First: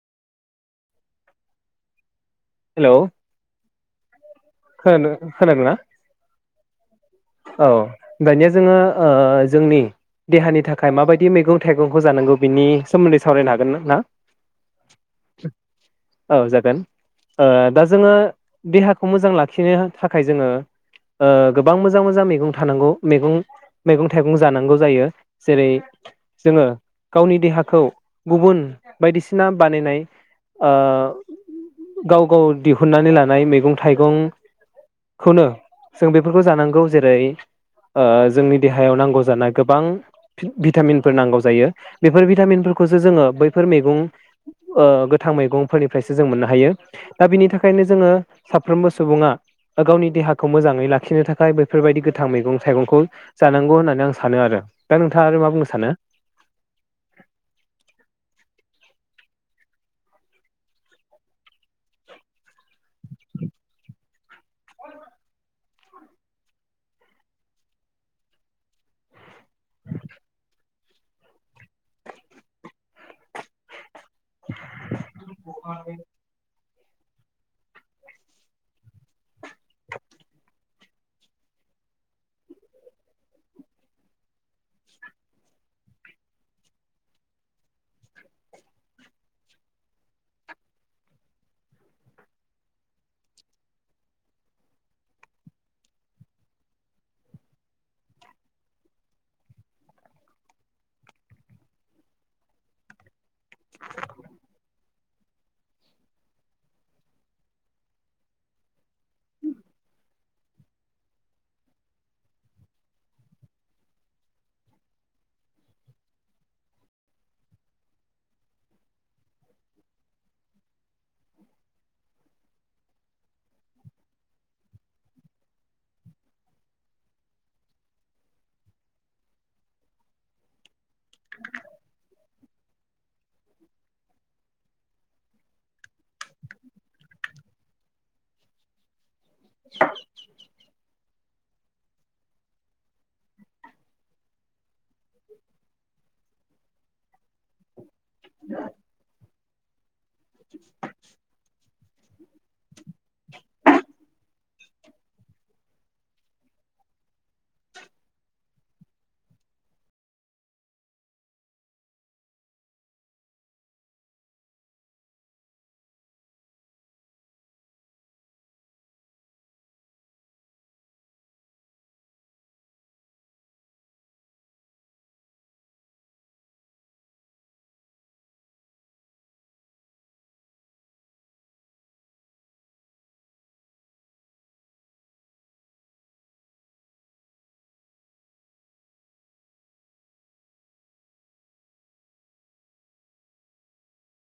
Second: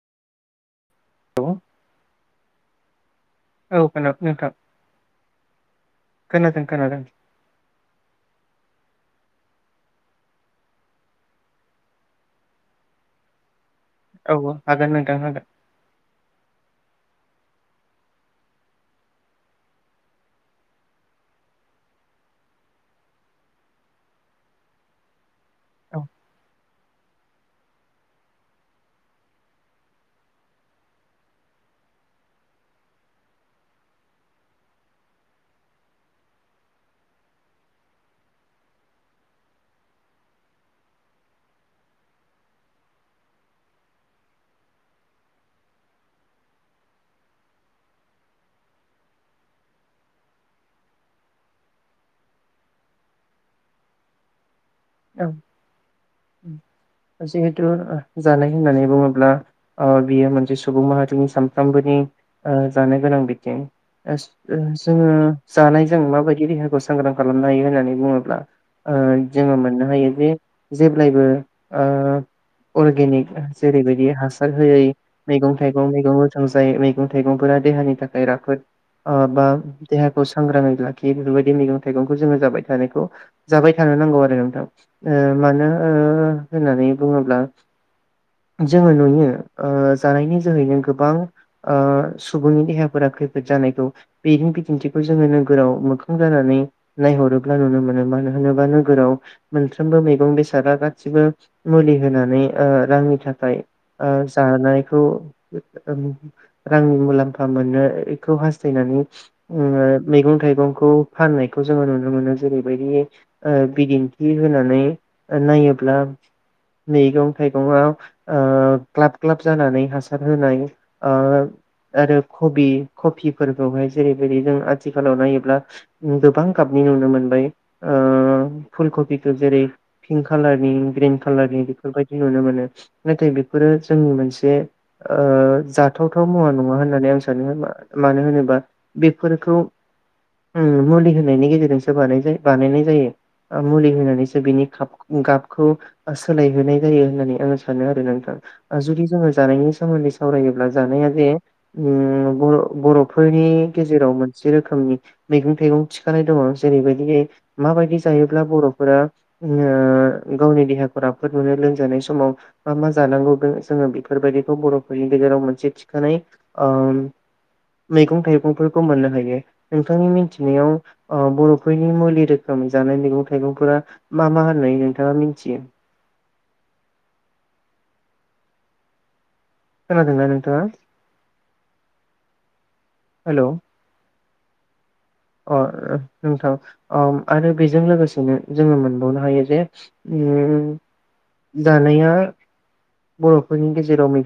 औ। हेलौ। औ खोना नोंथां खोनादों खोनादों ना? खोनादों खोनादों औ दानिया जोङो ओ जोंनि देहानि थाखाय माबायदि मैगं थाइगंखौ जानांगौ बिनि सोमोन्दै सावरायनो हागोन ना? ना? औ औ हागोन नोंथां हागोन। औ जागोन। ओ दा जोङो देहाखौ मोजां ला खिनो थाखाय जोङो ओ गोबां मोजां मोजां मेगं थानांगौ मेगं मेगं थाइगं जानांगौ जायो। जेरै जोङो गावनि देहाखौ गुबुन बायदिसिना बानायनाय ओ गाव गाव दिहुननानै लानाय मेगं थाइगं खौनो जों बेफोरखौ जानांगौ। जेरै ओ जोंनि देहायाव नांगौ जानाय गोबां भिटामिनफोर नांगौ जायो बेफोर भिटामिनफोरखौसो जोङो बैफोर मैगं ओ गोथां मैगंफोरनिफ्रायसो जों मोननो हायो। दा बिनि थाखायनो जोङो साफ्रोमबो सुबुङा गावनि देहाखौ मोजाङै लाखिनो थाखाय बेफोरबायदि गोथां मैगं थाइगंखौ जानांगौ होननानै आं सानो आरो। दा औ नोंथाङा आरो मा बुंनो सानो? जिहेथु जानाय होननानै बुङोब्ला ओ बियो मोनसे सुबुं माहारिनि सानफ्रोमबोनि ओ जानो गोनां बिथिं ओस ओ जोङो जानायजों माबायदि देहाखौ सांग्रां खालामनो हायो होननानै बुङोब्ला ओ जोङो मोननो हायो बे जेब्लायबो ओ अरगेनिक जेरैबायदि हासार होयै मैगं थाइगं मैगं गोथां जाय मैगं थाइगंफोरा देहानि थाखाय राफोद ओ बा देहाखौ सांग्राङै लाखियो बेफोरबायदि मैगं थाइगंखौ जोङो जाबाय थानायखौ जाबाय थानो नांगौ आरो नोंथां ओ मानो ओ होननानै बुङोब्ला जोङो नुयो ओ जानायनि जोहैनो गोबां ओ सुबुंनि देहाफोरा खैफोद जानायखौ बेनि बिदिन्थिखौ जोङो नोगोराव मोखां जानानै नायहरोब्ला नुनो मोनो मानो होनोबा नोगोराव मोनफ्रोमबो मैगं बेसादा गासिबो मुलि होनानै ओ रांनि थाखाय ओ जानायखौ रांनि मुलाम्फा मोननायखौ हास्थायनानै मैगं थाइगंखौ फाननायखौ जोङो नुनो मोनो जेरैबायदि ओ बिदिन्थि होनानै नायोब्ला मैगं थाइगंङाव ओ क्लाब ग्लाब जानानै हासार होनाय ओ आरो कबि कफिफोरखौहाय जेरैबायदि जों आथिखालाव नायोब्ला गोबां गाबनि नुनो मोनबाय ओ फुल कबिखौ जेरै पिंक कालारनि ग्रे खालारनि बेफोरबायदि नुनो मोनो । नाथाय बेफोरो जोंनि मोनसे ओ जाथावथाव मुवा नङा होननानै आं सानो मानो होनोबा बे फोरखौ मुलि हो नायनि गेजेरजोंसो बानाय जायो बानायनाय जायो मुलि होनानैसो बिनि काफ गाबखौ सोलायहोनाय जायो होननानै आंङो सानो आरो नोंथां जुदि जों जानायनि सोमोन्दै सावरायोब्ला जानाया जे बर' बर'फोरनि गेजेराव मोनसे रोखोमनि मैगं थाइगं थिखानाय दङ जेरैबायदि माबायदि जायोब्ला बर'फोरा ओ गावनि देहाखौ राफोद मोनो लोंमजानाय समाव मा मा जानांगौ जोङो बेफोरबायदिखौ बर'फोरनि गेजेराव मोनसे थिखानाय ओ मैगं थाइगंफोरखौ मोननो हायो नोंथांनि मिन्थिनायाव बर'फोरनि मुलि रोखोम जानाय मैगं थाइगंफोरा मा मा होननानै नोंथाङा मिथियो? खोनादों ना नोंथाङा हेलौ । अ नोंथां आरो बेजों लोगोसेनो जोङो मोनबावनो हायो जे उम्म जानाया बर'फोरनि गेजेराव मोनसे